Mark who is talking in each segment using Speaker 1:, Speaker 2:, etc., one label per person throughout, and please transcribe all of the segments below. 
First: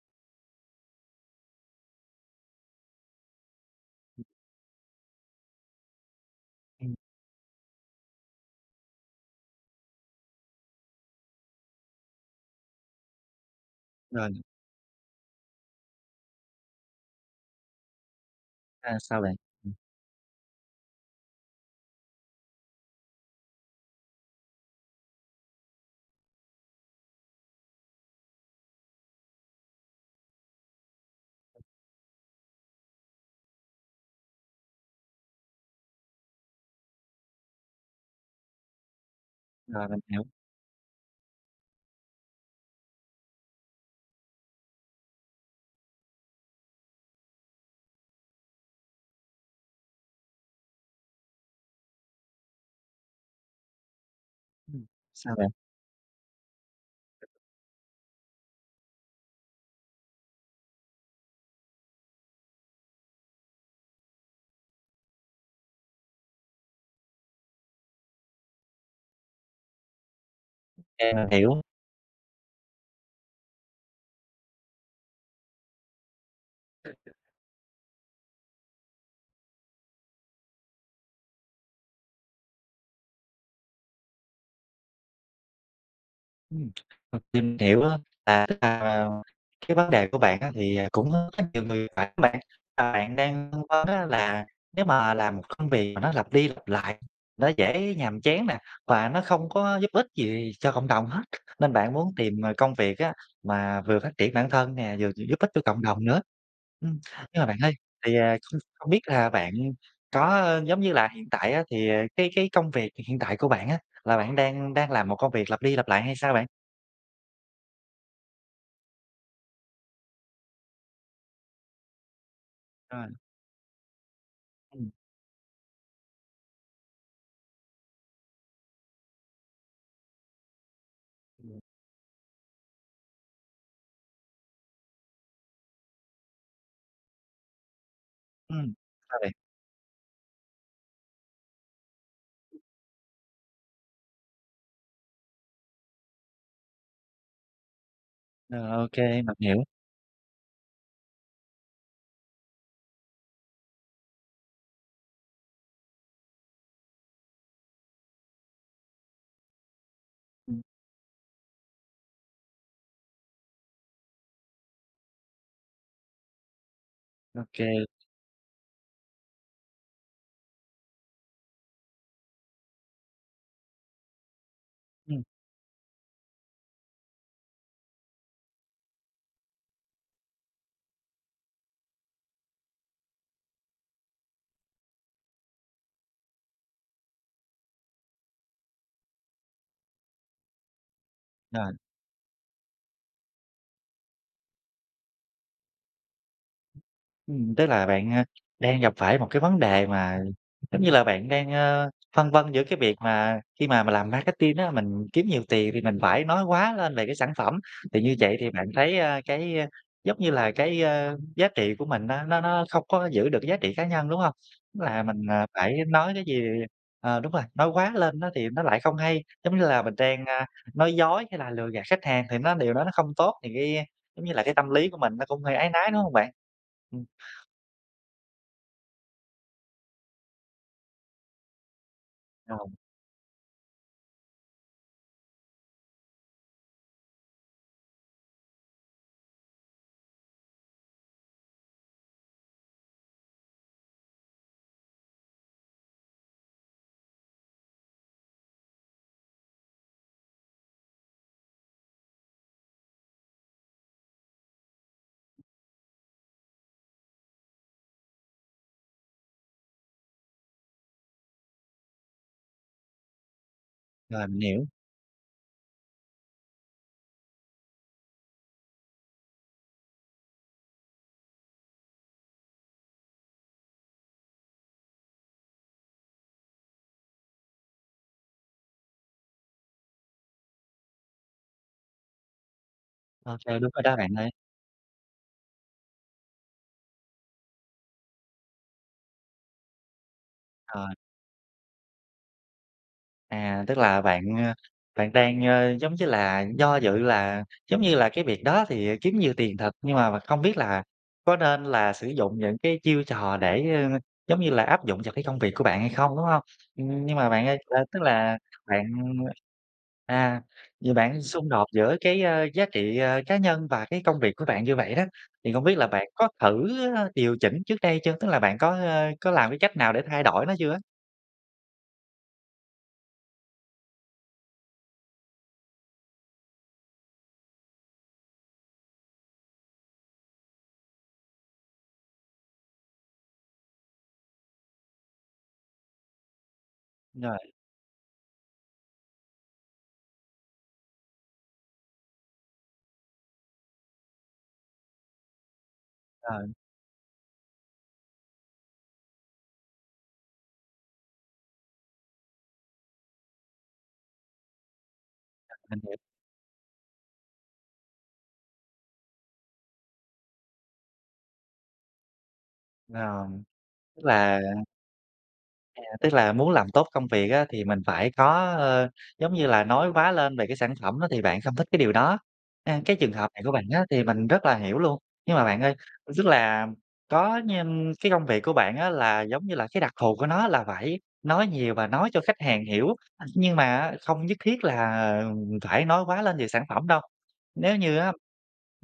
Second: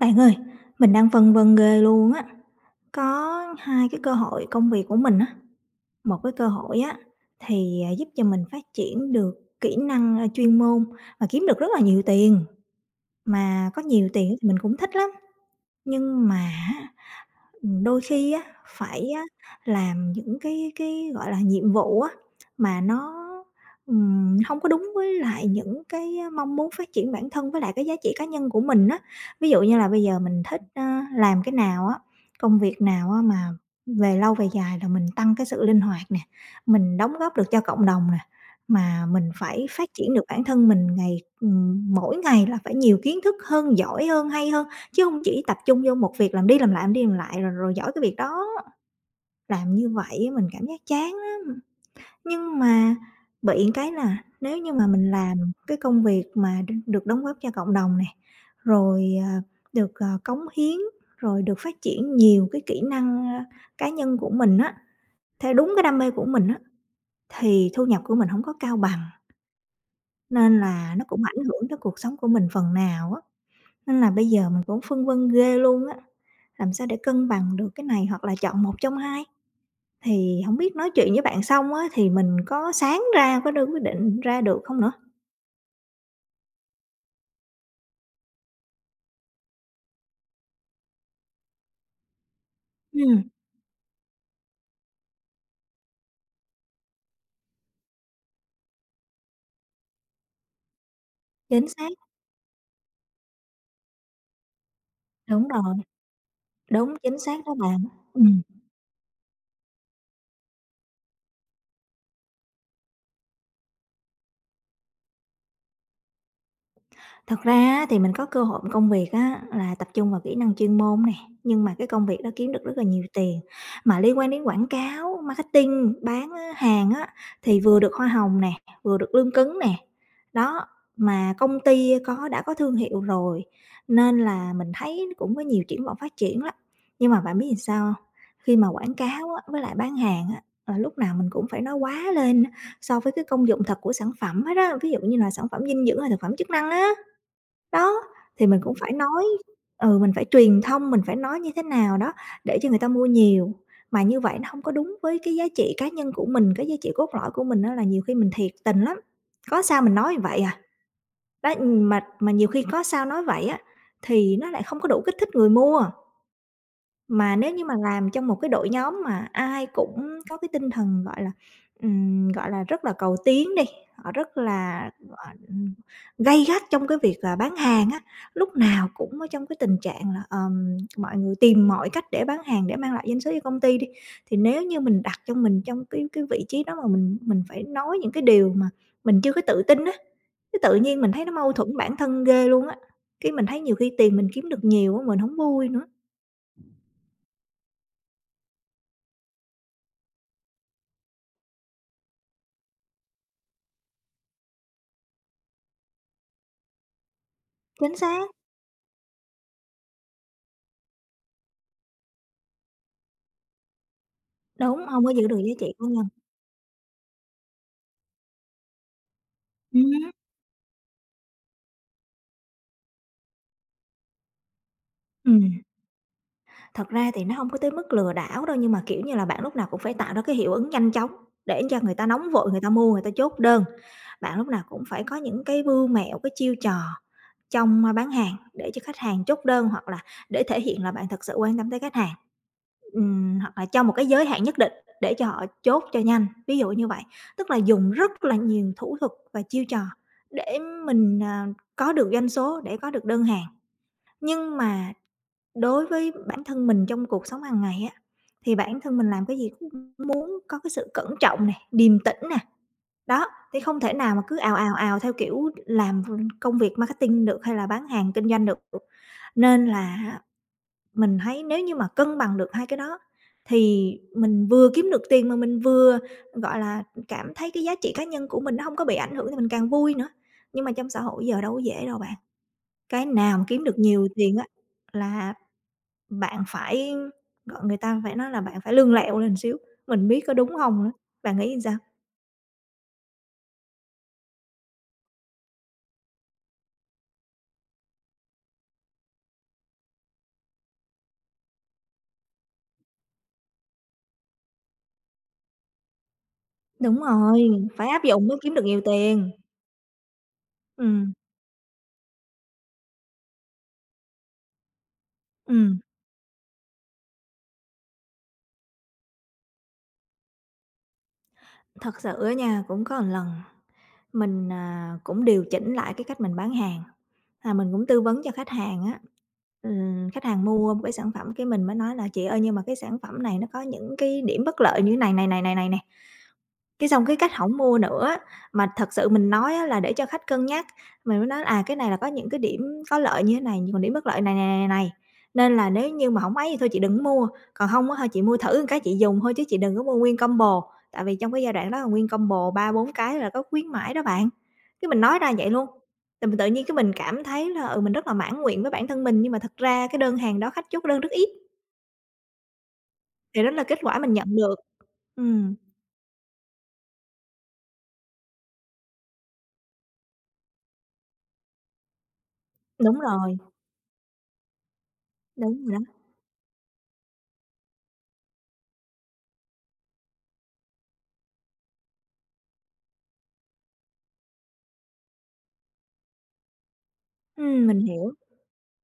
Speaker 1: Bạn ơi, mình đang phân vân ghê luôn á, có 2 cái cơ
Speaker 2: [unintelligible]
Speaker 1: hội công việc của mình á. 1 cái cơ hội
Speaker 2: Ừm.
Speaker 1: á thì, à, giúp cho mình phát triển được kỹ năng, a, chuyên môn và kiếm được rất là nhiều tiền, mà có nhiều tiền
Speaker 2: Rồi.
Speaker 1: ấy thì mình cũng thích lắm. Nhưng mà á, ừm, đôi khi á,
Speaker 2: À,
Speaker 1: phải
Speaker 2: sao
Speaker 1: á
Speaker 2: bạn? Ừm.
Speaker 1: làm những cái cái, gọi là, nhiệm vụ á mà nó, ừm, hông có đúng với lại những cái mong muốn phát triển bản thân với lại cái giá trị cá nhân của mình á. Ví dụ như là bây giờ mình thích, ờ, làm cái nào á, công việc nào á mà về lâu về dài là mình tăng cái sự linh hoạt nè, mình đóng góp được cho cộng đồng nè, mà mình phải
Speaker 2: Rồi,
Speaker 1: phát
Speaker 2: mình
Speaker 1: triển được
Speaker 2: hiểu.
Speaker 1: bản thân mình ngày ừm, mỗi ngày là phải nhiều kiến thức hơn, giỏi hơn, hay hơn. Chứ hông chỉ tập trung vô 1 việc làm đi làm lại, làm đi làm lại rồi rồi giỏi cái việc đó, làm như vậy á mình cảm giác chán lắm! Nhưng mà bị một cái là nếu như
Speaker 2: Ừm,
Speaker 1: mà mình
Speaker 2: sao
Speaker 1: làm
Speaker 2: bạn?
Speaker 1: cái công việc mà đ được đóng góp cho cộng đồng này, rồi, à, được, à, cống hiến, rồi được phát triển nhiều cái kỹ năng, a, cá nhân của mình á, theo đúng cái đam mê của mình á, thì thu nhập của mình hổng có cao bằng. Nên là nó
Speaker 2: À,
Speaker 1: cũng
Speaker 2: mình
Speaker 1: ảnh
Speaker 2: hiểu.
Speaker 1: hưởng tới cuộc sống của mình phần nào á. Nên là bây giờ mình cũng phân vân ghê luôn á, làm sao để cân bằng được cái này hoặc là chọn một trong hai? Thì hổng biết nói chuyện với bạn xong á thì mình có sáng ra, có đưa quyết định ra được hông nữa?
Speaker 2: Ừm, ờ, tìm hiểu á, là tức là, à, cái vấn đề của bạn á thì cũng, ơ, rất nhiều người, phải không bạn? Ờ, bạn
Speaker 1: Ừm.
Speaker 2: đang phân vân á là nếu mà làm một công việc mà nó lặp đi lặp lại, nó dễ nhàm chán nè, và nó không có giúp ích gì cho cộng đồng hết,
Speaker 1: Chính
Speaker 2: nên bạn
Speaker 1: xác.
Speaker 2: muốn tìm, ờ, công việc á mà vừa phát triển bản thân nè, vừa giúp
Speaker 1: Đúng
Speaker 2: ích cho
Speaker 1: rồi.
Speaker 2: cộng đồng nữa,
Speaker 1: Đúng,
Speaker 2: ưm.
Speaker 1: chính
Speaker 2: Nhưng
Speaker 1: xác
Speaker 2: mà
Speaker 1: đó
Speaker 2: bạn ơi,
Speaker 1: bạn,
Speaker 2: thì, ờ,
Speaker 1: ừm.
Speaker 2: không không biết là bạn có giống như là, hiện tại á thì, à, cái cái công việc hiện tại của bạn á, là bạn đang đang làm một công việc lặp đi lặp lại hay sao bạn?
Speaker 1: Thật ra á thì mình có cơ hội công việc á là tập trung vào kỹ năng chuyên môn nè, nhưng mà cái công việc đó kiếm được rất là nhiều
Speaker 2: Rồi.
Speaker 1: tiền, mà liên quan đến quảng
Speaker 2: Ừm.
Speaker 1: cáo, marketing, bán, á, hàng á thì vừa được hoa hồng nè, vừa được lương cứng nè, đó, mà công
Speaker 2: [unintelligible]
Speaker 1: ty có đã có thương hiệu rồi nên là mình thấy cũng có nhiều triển vọng phát triển lắm. Nhưng mà bạn biết sao? Khi mà
Speaker 2: Ừm,
Speaker 1: quảng
Speaker 2: sao bạn?
Speaker 1: cáo á với lại bán hàng á, ờ, lúc nào mình cũng phải nói quá lên á so với cái công dụng thật của sản phẩm hết á, ví dụ như là sản phẩm dinh dưỡng hay là phẩm chức năng á. Đó, thì
Speaker 2: Ờ,
Speaker 1: mình cũng
Speaker 2: ô
Speaker 1: phải
Speaker 2: kê,
Speaker 1: nói
Speaker 2: mình hiểu.
Speaker 1: ừ, mình phải truyền thông, mình phải nói như thế nào đó để cho người ta mua nhiều. Mà như vậy nó hông có đúng với cái giá trị cá nhân của mình, cái giá trị cốt lõi của mình á là nhiều khi mình thiệt tình lắm, có sao mình nói vậy à.
Speaker 2: Ừm.
Speaker 1: Đó, mà mà nhiều khi có sao nói vậy á thì nó lại không có đủ kích thích người mua. Mà
Speaker 2: Ô
Speaker 1: nếu như mà
Speaker 2: kê.
Speaker 1: làm trong một cái đội nhóm mà ai cũng có cái tinh thần, gọi là, ừm, gọi là, rất là cầu tiến đi, họ rất là
Speaker 2: Ừm.
Speaker 1: gọi ừm, gay gắt trong cái việc là bán hàng á, lúc nào cũng ở trong cái tình trạng là, ờm, mọi người tìm mọi cách để bán hàng, để mang lại doanh số cho công ty đi, thì nếu như mình đặt cho mình trong cái cái vị trí đó mà mình mình phải nói những cái điều mà mình chưa có tự tin á, cái tự nhiên mình thấy nó mâu
Speaker 2: Ờ.
Speaker 1: thuẫn bản thân ghê luôn á, cái mình thấy nhiều khi tiền mình kiếm được nhiều á mình hổng vui nữa.
Speaker 2: Ừm, tức là bạn, a, đang gặp phải một cái vấn đề mà giống như là, bạn đang, ơ, phân vân giữa cái việc mà khi mà mình làm marketing á, mình kiếm nhiều tiền thì mình phải nói quá lên về cái sản phẩm.
Speaker 1: Chính
Speaker 2: Thì như
Speaker 1: xác.
Speaker 2: vậy thì bạn thấy, a, cái, a, giống như là, cái, a, giá trị của mình nó nó nó không có giữ được cái giá trị cá nhân, đúng hông?
Speaker 1: Đúng,
Speaker 2: Là
Speaker 1: hông có
Speaker 2: mình,
Speaker 1: giữ được
Speaker 2: ờ,
Speaker 1: giá trị
Speaker 2: phải
Speaker 1: của mình.
Speaker 2: nói cái gì ờ, đúng rồi, nói quá lên á thì nó lại không hay, giống như là mình
Speaker 1: Ừm.
Speaker 2: đang, ơ, nói dối hay là lừa gạt khách hàng thì nó điều đó nó không tốt, thì cái, ơ, giống như là, cái tâm lý của mình nó cũng hơi
Speaker 1: Ừm.
Speaker 2: áy náy, đúng không bạn?
Speaker 1: Thật
Speaker 2: Ừm.
Speaker 1: ra thì nó hông có tới mức lừa đảo đâu, nhưng mà, kiểu như là, bạn lúc nào cũng phải tạo ra cái hiệu ứng nhanh chóng để cho người ta nóng vội, người ta
Speaker 2: [unintelligible]
Speaker 1: mua, người ta chốt đơn. Bạn lúc nào cũng phải có những cái mưu mẹo, cái chiêu trò trong bán hàng để cho khách hàng chốt đơn hoặc là để thể hiện là bạn thật sự quan tâm tới khách hàng, ừm, hoặc là trong một cái giới hạn nhất định để cho họ chốt cho nhanh, ví dụ như vậy. Tức là dùng rất là nhiều thủ thuật và chiêu trò, để mình, à, có được doanh số, để có được đơn hàng. Nhưng mà đối với bản thân mình trong cuộc sống hàng ngày á, thì bản thân mình làm cái gì muốn có cái sự cẩn trọng này, điềm tĩnh nè, đó, thì không thể nào mà
Speaker 2: Rồi,
Speaker 1: cứ
Speaker 2: mình
Speaker 1: ào,
Speaker 2: hiểu.
Speaker 1: ào, ào theo kiểu làm v công việc marketing được, hay là bán hàng kinh doanh được. Nên là hạ mình thấy nếu như mà cân bằng được 2 cái đó thì mình vừa kiếm được tiền, mà mình vừa, gọi là, cảm thấy cái giá trị cá nhân của mình nó hông có bị ảnh hưởng thì mình càng vui nữa. Nhưng mà trong xã hội giờ đâu có dễ đâu bạn, cái
Speaker 2: Ô
Speaker 1: nào mà
Speaker 2: kê,
Speaker 1: kiếm
Speaker 2: đúng
Speaker 1: được
Speaker 2: rồi đó
Speaker 1: nhiều
Speaker 2: bạn ơi.
Speaker 1: tiền á là bạn phải gọi người ta, phải nói là bạn phải lươn lẹo lên xíu, mình biết có đúng hông
Speaker 2: Ờ.
Speaker 1: nữa, bạn nghĩ sao?
Speaker 2: À, tức là bạn, a, bạn đang, a, giống như là, do dự là, giống như là, cái việc đó thì kiếm nhiều tiền thật, nhưng mà mà không biết là có nên là sử dụng những cái chiêu trò để, ơ, giống như là, áp dụng cho cái công việc của bạn hay không, đúng hông?
Speaker 1: Đúng
Speaker 2: Nhưng mà
Speaker 1: rồi,
Speaker 2: bạn ơi, ơ,
Speaker 1: phải
Speaker 2: tức
Speaker 1: áp dụng
Speaker 2: là
Speaker 1: mới kiếm được nhiều
Speaker 2: bạn
Speaker 1: tiền.
Speaker 2: à, vậy
Speaker 1: Ừm.
Speaker 2: bạn xung đột giữa cái, a, giá trị, à, cá nhân và cái công việc của bạn như vậy đó, thì không biết
Speaker 1: Ừm.
Speaker 2: là bạn có thử, a, điều chỉnh trước đây chưa? Tức là bạn có, ơ, có làm cái cách nào để thay đổi nó chưa á?
Speaker 1: Thật sự á nha, cũng có lần mình, à, cũng điều chỉnh lại cái cách mình bán hàng, và mình cũng tư vấn cho khách hàng á. Ừm, khách hàng mua một cái sản phẩm, cái mình mới nói là chị ơi, nhưng mà cái sản phẩm này nó có những cái điểm bất lợi như thế này này, này, này, này, này. Cái xong cái khách
Speaker 2: Rồi.
Speaker 1: hổng mua nữa á, mà thật sự mình nói á là để cho khách cân nhắc. Mình mới nói à, cái này là có những cái điểm có lợi như thế này, nhưng mà điểm bất lợi này, này, này, này, nên là nếu như mà hổng
Speaker 2: Rồi.
Speaker 1: ấy thì thôi chị đừng có mua, còn hông á, chị mua thử một cái chị dùng thôi, chứ chị đừng có mua nguyên combo. Tại vì trong cái giai đoạn đó là nguyên combo 3-4 cái là có khuyến mãi đó bạn, cái mình nói ra vậy luôn.
Speaker 2: Mình hiểu.
Speaker 1: Tự tự nhiên cái mình cảm thấy là, ừ, mình rất là mãn nguyện với bản thân mình, nhưng mà thực ra cái đơn hàng đó, khách chốt đơn rất ít.
Speaker 2: Rồi,
Speaker 1: Thì đó là kết quả
Speaker 2: tức
Speaker 1: mình nhận
Speaker 2: là
Speaker 1: được. Ừm.
Speaker 2: À, tức là muốn làm tốt công việc á thì mình phải có, ờ, giống như là, nói quá lên về cái sản phẩm đó, thì bạn không thích cái điều đó. A, cái
Speaker 1: Đúng
Speaker 2: trường hợp
Speaker 1: rồi.
Speaker 2: này của bạn á thì mình rất là hiểu luôn. Nhưng mà bạn
Speaker 1: Đúng
Speaker 2: ơi,
Speaker 1: rồi đó.
Speaker 2: tức là có nh cái công việc của bạn á, là, giống như là, cái đặc thù của nó là phải nói nhiều và nói cho khách hàng hiểu, nhưng mà á không nhất thiết là phải nói quá lên về sản phẩm đâu.
Speaker 1: Ừm,
Speaker 2: Nếu
Speaker 1: mình
Speaker 2: như
Speaker 1: hiểu.
Speaker 2: á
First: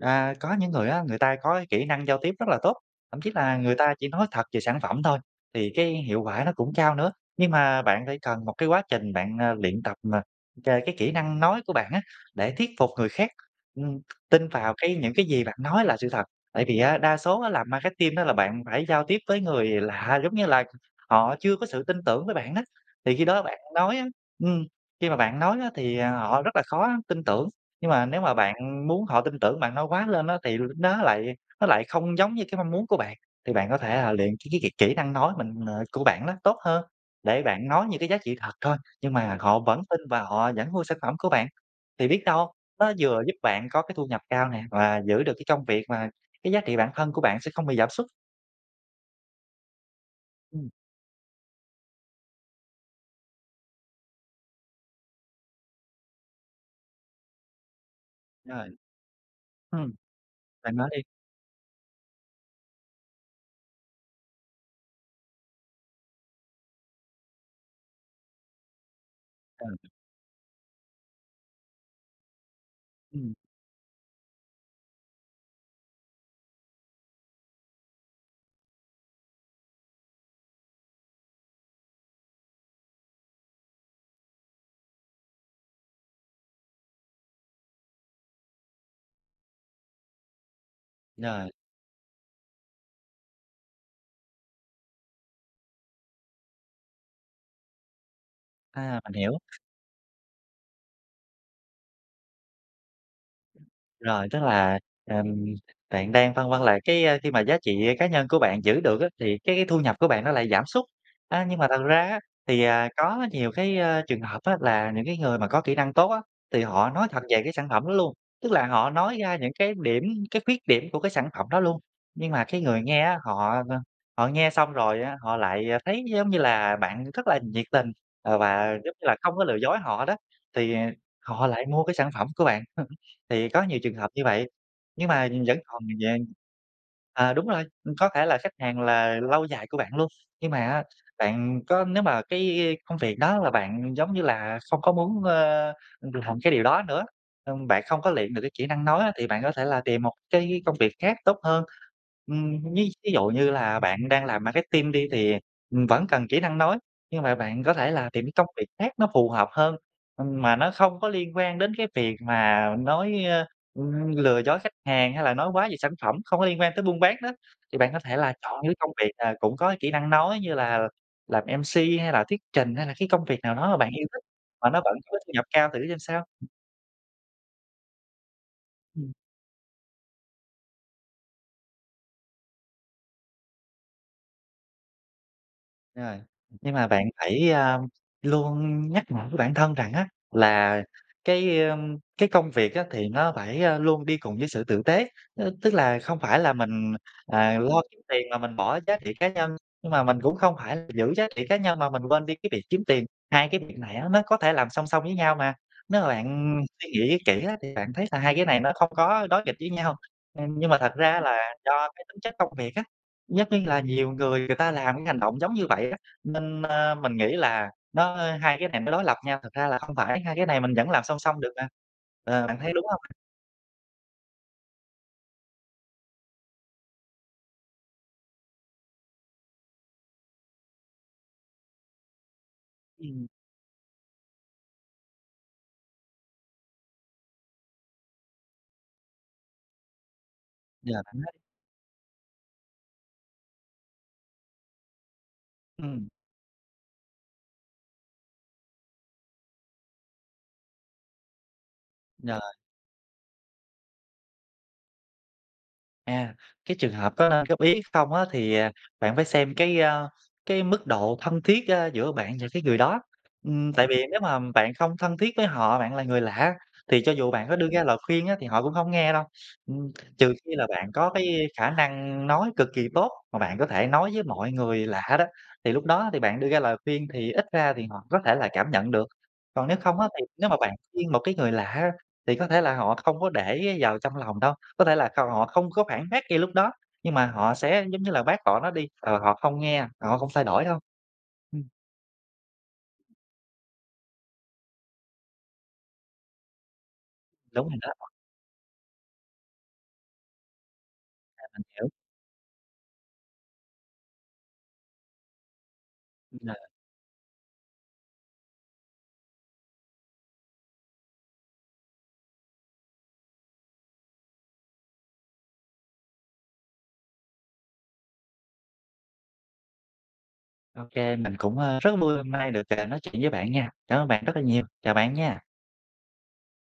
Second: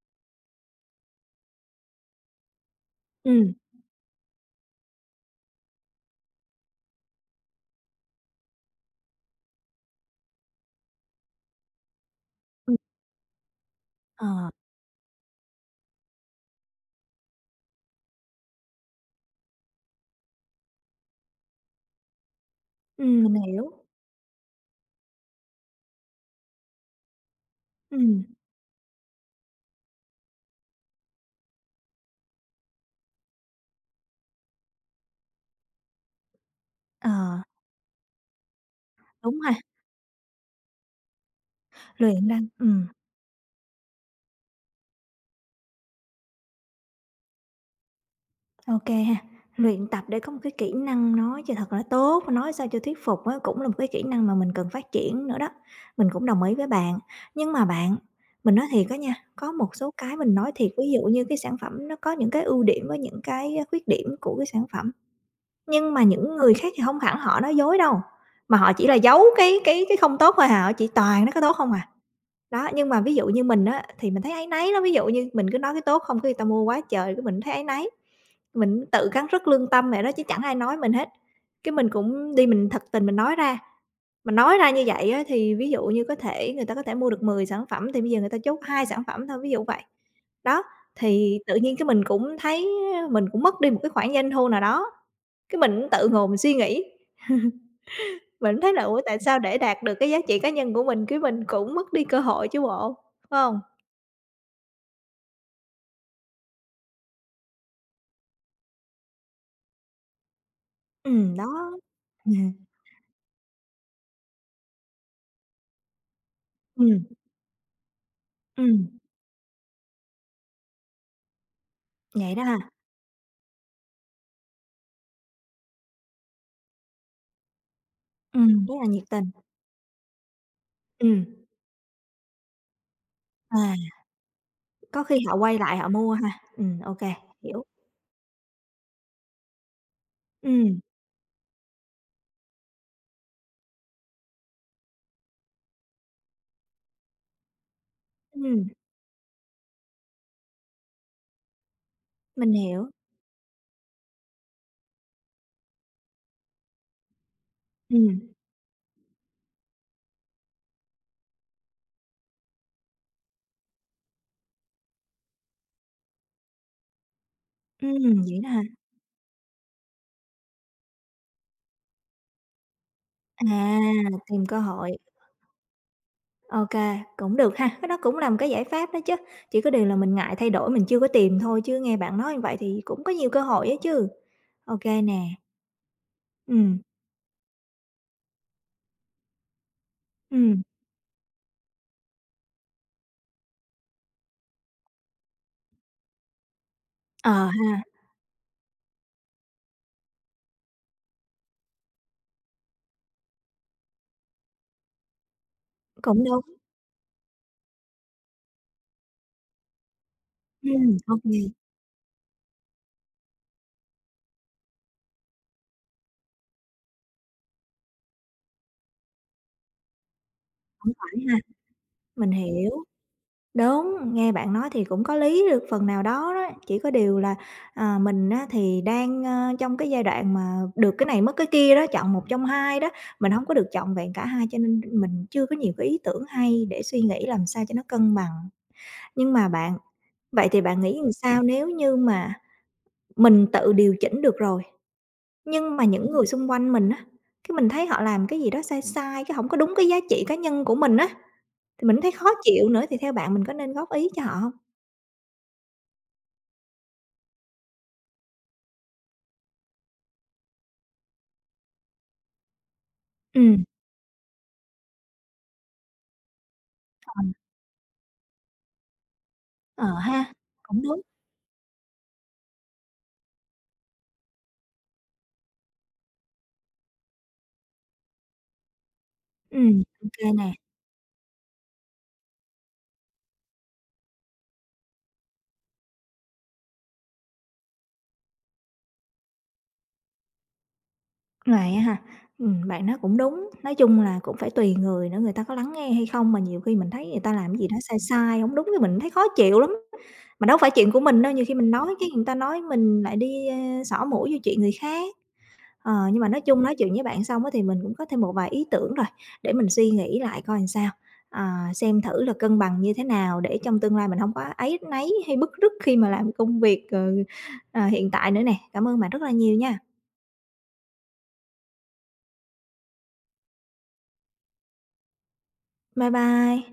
Speaker 2: à, có những người á, người ta có cái kỹ năng giao tiếp rất là tốt, thậm chí
Speaker 1: Ừm.
Speaker 2: là người ta chỉ nói thật về sản phẩm thôi thì cái hiệu quả nó cũng cao nữa. Nhưng mà bạn phải cần một cái quá trình bạn, à, luyện tập, à, c cái kỹ năng nói của bạn á, để thuyết
Speaker 1: Ừm.
Speaker 2: phục người khác, ừm, tin
Speaker 1: Ờ.
Speaker 2: vào cái những cái gì bạn nói là sự thật. Tại vì á đa số á, làm marketing là bạn phải giao tiếp với người lạ, giống như là họ chưa có sự tin tưởng với bạn đó. Thì
Speaker 1: Ừm,
Speaker 2: khi đó
Speaker 1: mình
Speaker 2: bạn
Speaker 1: hiểu.
Speaker 2: nói á ừm, khi mà bạn nói á thì họ rất là khó tin tưởng. Nhưng mà nếu
Speaker 1: Ừm.
Speaker 2: mà bạn muốn họ tin tưởng, bạn nói quá lên á thì n nó lại nó lại không giống như cái mong muốn của bạn, thì bạn có thể là luyện c cái kỹ kỹ năng nói mình, ờ của bạn nó tốt hơn để
Speaker 1: Ờ.
Speaker 2: bạn nói những cái giá trị thật thôi, nhưng mà
Speaker 1: Đúng ha.
Speaker 2: họ vẫn tin và họ vẫn mua sản phẩm của bạn. Thì biết
Speaker 1: Luyện năng,
Speaker 2: đâu
Speaker 1: ừm.
Speaker 2: nó vừa giúp bạn có cái thu nhập cao nè, và giữ được cái công việc mà cái giá trị bản thân của bạn sẽ không bị giảm sút.
Speaker 1: Ô kê ha. Luyện tập để có một cái
Speaker 2: Ừm.
Speaker 1: kỹ năng nói cho thật là tốt, nói sao cho thuyết phục á, cũng là một cái kỹ năng mà mình cần phát triển nữa đó, mình cũng đồng ý với bạn. Nhưng mà bạn, mình nói
Speaker 2: Rồi.
Speaker 1: thiệt á nha, có một số
Speaker 2: Ừm.
Speaker 1: cái mình nói thiệt,
Speaker 2: Bạn
Speaker 1: ví
Speaker 2: nói đi.
Speaker 1: dụ như cái sản phẩm nó có những cái ưu điểm với những cái á khuyết điểm của cái sản phẩm, nhưng mà những người khác thì hông hẳn họ nói dối đâu, mà họ chỉ là giấu cái cái
Speaker 2: [unintelligible]
Speaker 1: cái không tốt thôi hà, họ chỉ toàn nói cái tốt không. Đó, nhưng mà ví dụ
Speaker 2: Ừm.
Speaker 1: như mình á, thì mình thấy áy náy lắm, ví dụ như mình cứ nói cái tốt không cái người ta mua quá trời, cái mình thấy áy náy. Mình tự cắn rứt lương tâm vậy đó, chứ chẳng ai nói mình hết, cái mình cũng đi, mình thật tình mình nói ra, mình nói ra như vậy á thì ví dụ như có thể người ta có thể mua được 10 sản phẩm, thì bây giờ người ta chốt 2 sản phẩm thôi, ví dụ vậy. Đó, thì
Speaker 2: Rồi.
Speaker 1: tự nhiên cái mình cũng thấy mình cũng mất đi một cái khoản doanh thu nào đó, cái mình cũng tự ngồi mình suy nghĩ, mình mới thấy là,
Speaker 2: À,
Speaker 1: ủa, tại
Speaker 2: mình hiểu.
Speaker 1: sao để đạt được cái giá trị cá nhân của mình cái mình cũng mất đi cơ hội chứ bộ, phải hông?
Speaker 2: Rồi, tức là, ừm, bạn đang vân vân là cái, a, khi mà giá trị cá nhân của bạn giữ được á, thì cái cái thu nhập của bạn nó lại giảm sút.
Speaker 1: Ừm,
Speaker 2: A, nhưng mà
Speaker 1: đó.
Speaker 2: thật ra á, thì, à, có nhiều cái, a, trường hợp á là những cái người mà có kỹ năng tốt á, thì họ
Speaker 1: Ừm.
Speaker 2: nói thật về cái sản phẩm đó luôn. Tức là
Speaker 1: Ừm.
Speaker 2: họ nói ra những cái điểm cái khuyết điểm của cái sản phẩm đó luôn, nhưng
Speaker 1: Vậy đó
Speaker 2: mà
Speaker 1: ha?
Speaker 2: cái người nghe á, họ, ờ, ờ, họ nghe xong rồi á họ lại thấy nó giống như là bạn rất là nhiệt tình, ờ,
Speaker 1: Ừm,
Speaker 2: và,
Speaker 1: rất là
Speaker 2: giống
Speaker 1: nhiệt
Speaker 2: như là,
Speaker 1: tình.
Speaker 2: không có lừa dối họ đó, thì, ờ,
Speaker 1: Ừm.
Speaker 2: họ lại mua cái sản phẩm của bạn, thì có
Speaker 1: À.
Speaker 2: nhiều trường hợp như vậy.
Speaker 1: Có
Speaker 2: Nhưng
Speaker 1: khi
Speaker 2: mà
Speaker 1: họ quay
Speaker 2: vẫn
Speaker 1: lại
Speaker 2: còn
Speaker 1: họ mua
Speaker 2: về
Speaker 1: ha. Ừm, ô kê,
Speaker 2: ờ, đúng rồi,
Speaker 1: hiểu.
Speaker 2: ừm, có thể là khách hàng là lâu dài của bạn luôn. Nhưng mà
Speaker 1: Ừm.
Speaker 2: á, bạn có nếu mà cái, i, i, công việc đó là bạn, giống như là, không có muốn, ơ, ừm, làm cái điều đó nữa, ừm, bạn không có luyện được cái kỹ
Speaker 1: Ừm.
Speaker 2: năng nói á, thì bạn có thể là tìm một cái công việc khác tốt hơn.
Speaker 1: Mình
Speaker 2: Ừm,
Speaker 1: hiểu.
Speaker 2: ví thí dụ như là bạn đang làm marketing đi, thì, ừm, vẫn cần kỹ năng nói, nhưng mà bạn có thể là
Speaker 1: Ừm.
Speaker 2: tìm cái công việc khác nó phù hợp hơn, ừm, mà nó không có liên quan đến cái việc mà nói, ơ, ừm, lừa dối khách hàng, hay là nói quá về sản phẩm, không có liên quan tới buôn bán đó. Thì bạn có thể
Speaker 1: Ừm,
Speaker 2: là
Speaker 1: vậy đó
Speaker 2: chọn
Speaker 1: hả?
Speaker 2: những công việc, à, cũng có cái kỹ năng nói như là làm MC, hay là thuyết trình, hay là cái công việc
Speaker 1: À!
Speaker 2: nào đó mà bạn yêu thích,
Speaker 1: Tìm cơ
Speaker 2: mà nó vẫn
Speaker 1: hội.
Speaker 2: có thu nhập cao thử xem sao.
Speaker 1: Ô kê, cũng được ha. Cái đó cũng là một cái giải pháp đó
Speaker 2: Ừm.
Speaker 1: chứ, chỉ có điều là mình ngại thay đổi, mình chưa có tìm thôi, chứ nghe bạn nói như vậy thì cũng có nhiều cơ hội á chứ. Ô kê nè.
Speaker 2: Rồi. Nhưng
Speaker 1: Ừm.
Speaker 2: mà bạn phải, a, luôn nhắc nhở với bản thân rằng á,
Speaker 1: Ừm.
Speaker 2: là cái, ờ, cái công việc á thì nó phải, a, luôn đi cùng với sự tử tế, ơ, tức là không phải là mình,
Speaker 1: Ờ
Speaker 2: à, lo
Speaker 1: ha.
Speaker 2: kiếm tiền mà mình bỏ giá trị cá nhân, nhưng mà mình cũng không phải giữ giá trị cá nhân mà mình quên đi cái việc kiếm tiền. Hai cái việc này á nó có thể làm song song với nhau mà. Nếu mà
Speaker 1: Cũng đúng.
Speaker 2: bạn suy nghĩ kỹ á thì bạn thấy là hai cái này nó không có đối nghịch với nhau. Ừm, nhưng mà thật
Speaker 1: Ừm, ô
Speaker 2: ra là
Speaker 1: kê.
Speaker 2: do cái tính chất công việc á, rất là nhiều người, người ta làm cái hành động giống như vậy ấy, nên, ờ, mình nghĩ là nó hai cái này nó đối lập nhau, thật ra là không phải, hai cái này mình vẫn
Speaker 1: Cũng
Speaker 2: làm song
Speaker 1: phải ha.
Speaker 2: song được mà.
Speaker 1: Mình
Speaker 2: Ờ, bạn
Speaker 1: hiểu.
Speaker 2: thấy đúng hông?
Speaker 1: Đúng, nghe bạn nói thì cũng có lý được phần nào đó đó, chỉ có điều là, à, mình á thì đang, a, trong cái giai đoạn mà được cái này mất cái kia đó, chọn một trong hai đó,
Speaker 2: Ừm.
Speaker 1: mình hông có được trọn vẹn cả hai cho nên mình chưa có nhiều cái ý tưởng hay để suy nghĩ làm sao cho nó cân bằng. Nhưng mà bạn, vậy thì bạn nghĩ làm
Speaker 2: [unintelligible]
Speaker 1: sao nếu như mà mình tự điều chỉnh được rồi, nhưng mà
Speaker 2: Ừm.
Speaker 1: những người xung quanh mình á, cái mình thấy họ làm cái gì đó sai sai, cái hổng có đúng cái giá trị cá nhân của mình á, thì mình cũng thấy khó
Speaker 2: Rồi.
Speaker 1: chịu nữa thì theo bạn mình có nên góp ý cho họ hông?
Speaker 2: À, cái trường hợp có nên góp ý không á thì, à, bạn phải xem cái, a, cái mức độ thân thiết, ơ, giữa bạn và cái người đó,
Speaker 1: Ừm.
Speaker 2: ừm, tại vì nếu mà bạn không thân thiết với họ, bạn là người lạ, thì cho dù
Speaker 1: Ờm.
Speaker 2: bạn có đưa ra lời khuyên á, thì họ cũng hông nghe đâu, ừm,
Speaker 1: Ờ
Speaker 2: trừ
Speaker 1: ha,
Speaker 2: khi là
Speaker 1: cũng
Speaker 2: bạn
Speaker 1: đúng.
Speaker 2: có cái khả năng nói cực kỳ tốt mà bạn có thể nói với mọi người lạ đó, thì lúc đó thì bạn đưa ra lời khuyên thì ít ra thì họ có thể là cảm nhận được. Còn nếu
Speaker 1: Ừm,
Speaker 2: không
Speaker 1: ô
Speaker 2: á,
Speaker 1: kê
Speaker 2: thì nếu
Speaker 1: nè.
Speaker 2: mà bạn khuyên một cái người lạ á, thì có thể là họ không có để vào trong lòng đâu, có thể là cầu họ không có phản bác ngay lúc đó, nhưng mà họ sẽ, giống như là, bác bỏ nó đi, ờ, họ không nghe, họ không thay đổi đâu. Ừm.
Speaker 1: Vậy á ha? Ừm, bạn nói cũng đúng, nói chung là cũng phải tùy người nữa người ta có lắng nghe hay không mà nhiều khi mình thấy người ta làm cái
Speaker 2: Đúng
Speaker 1: gì đó
Speaker 2: rồi
Speaker 1: sai
Speaker 2: đó.
Speaker 1: sai hổng đúng cái mình thấy khó chịu lắm, mà đâu phải chuyện của mình đâu,
Speaker 2: À,
Speaker 1: nhiều khi
Speaker 2: mình
Speaker 1: mình
Speaker 2: hiểu.
Speaker 1: nói cái người ta nói mình lại đi, a, xỏ mũi vô chuyện người khác. Ờ, nhưng mà nói chung
Speaker 2: [unintelligible]
Speaker 1: nói chuyện với bạn xong á, thì mình cũng có thêm một vài ý tưởng rồi, để mình suy nghĩ lại coi làm sao, à, xem thử là cân bằng như thế nào để trong tương lai mình hông có áy náy hay bứt rứt khi mà làm công việc, cừ, ờ, hiện tại nữa nè, cảm ơn bạn rất là nhiều nha.
Speaker 2: Ô kê, mình cũng, ơ, rất vui hôm nay được, ờ, nói chuyện với bạn nha. Cảm ơn bạn rất là nhiều, chào bạn nha.
Speaker 1: Bye bye.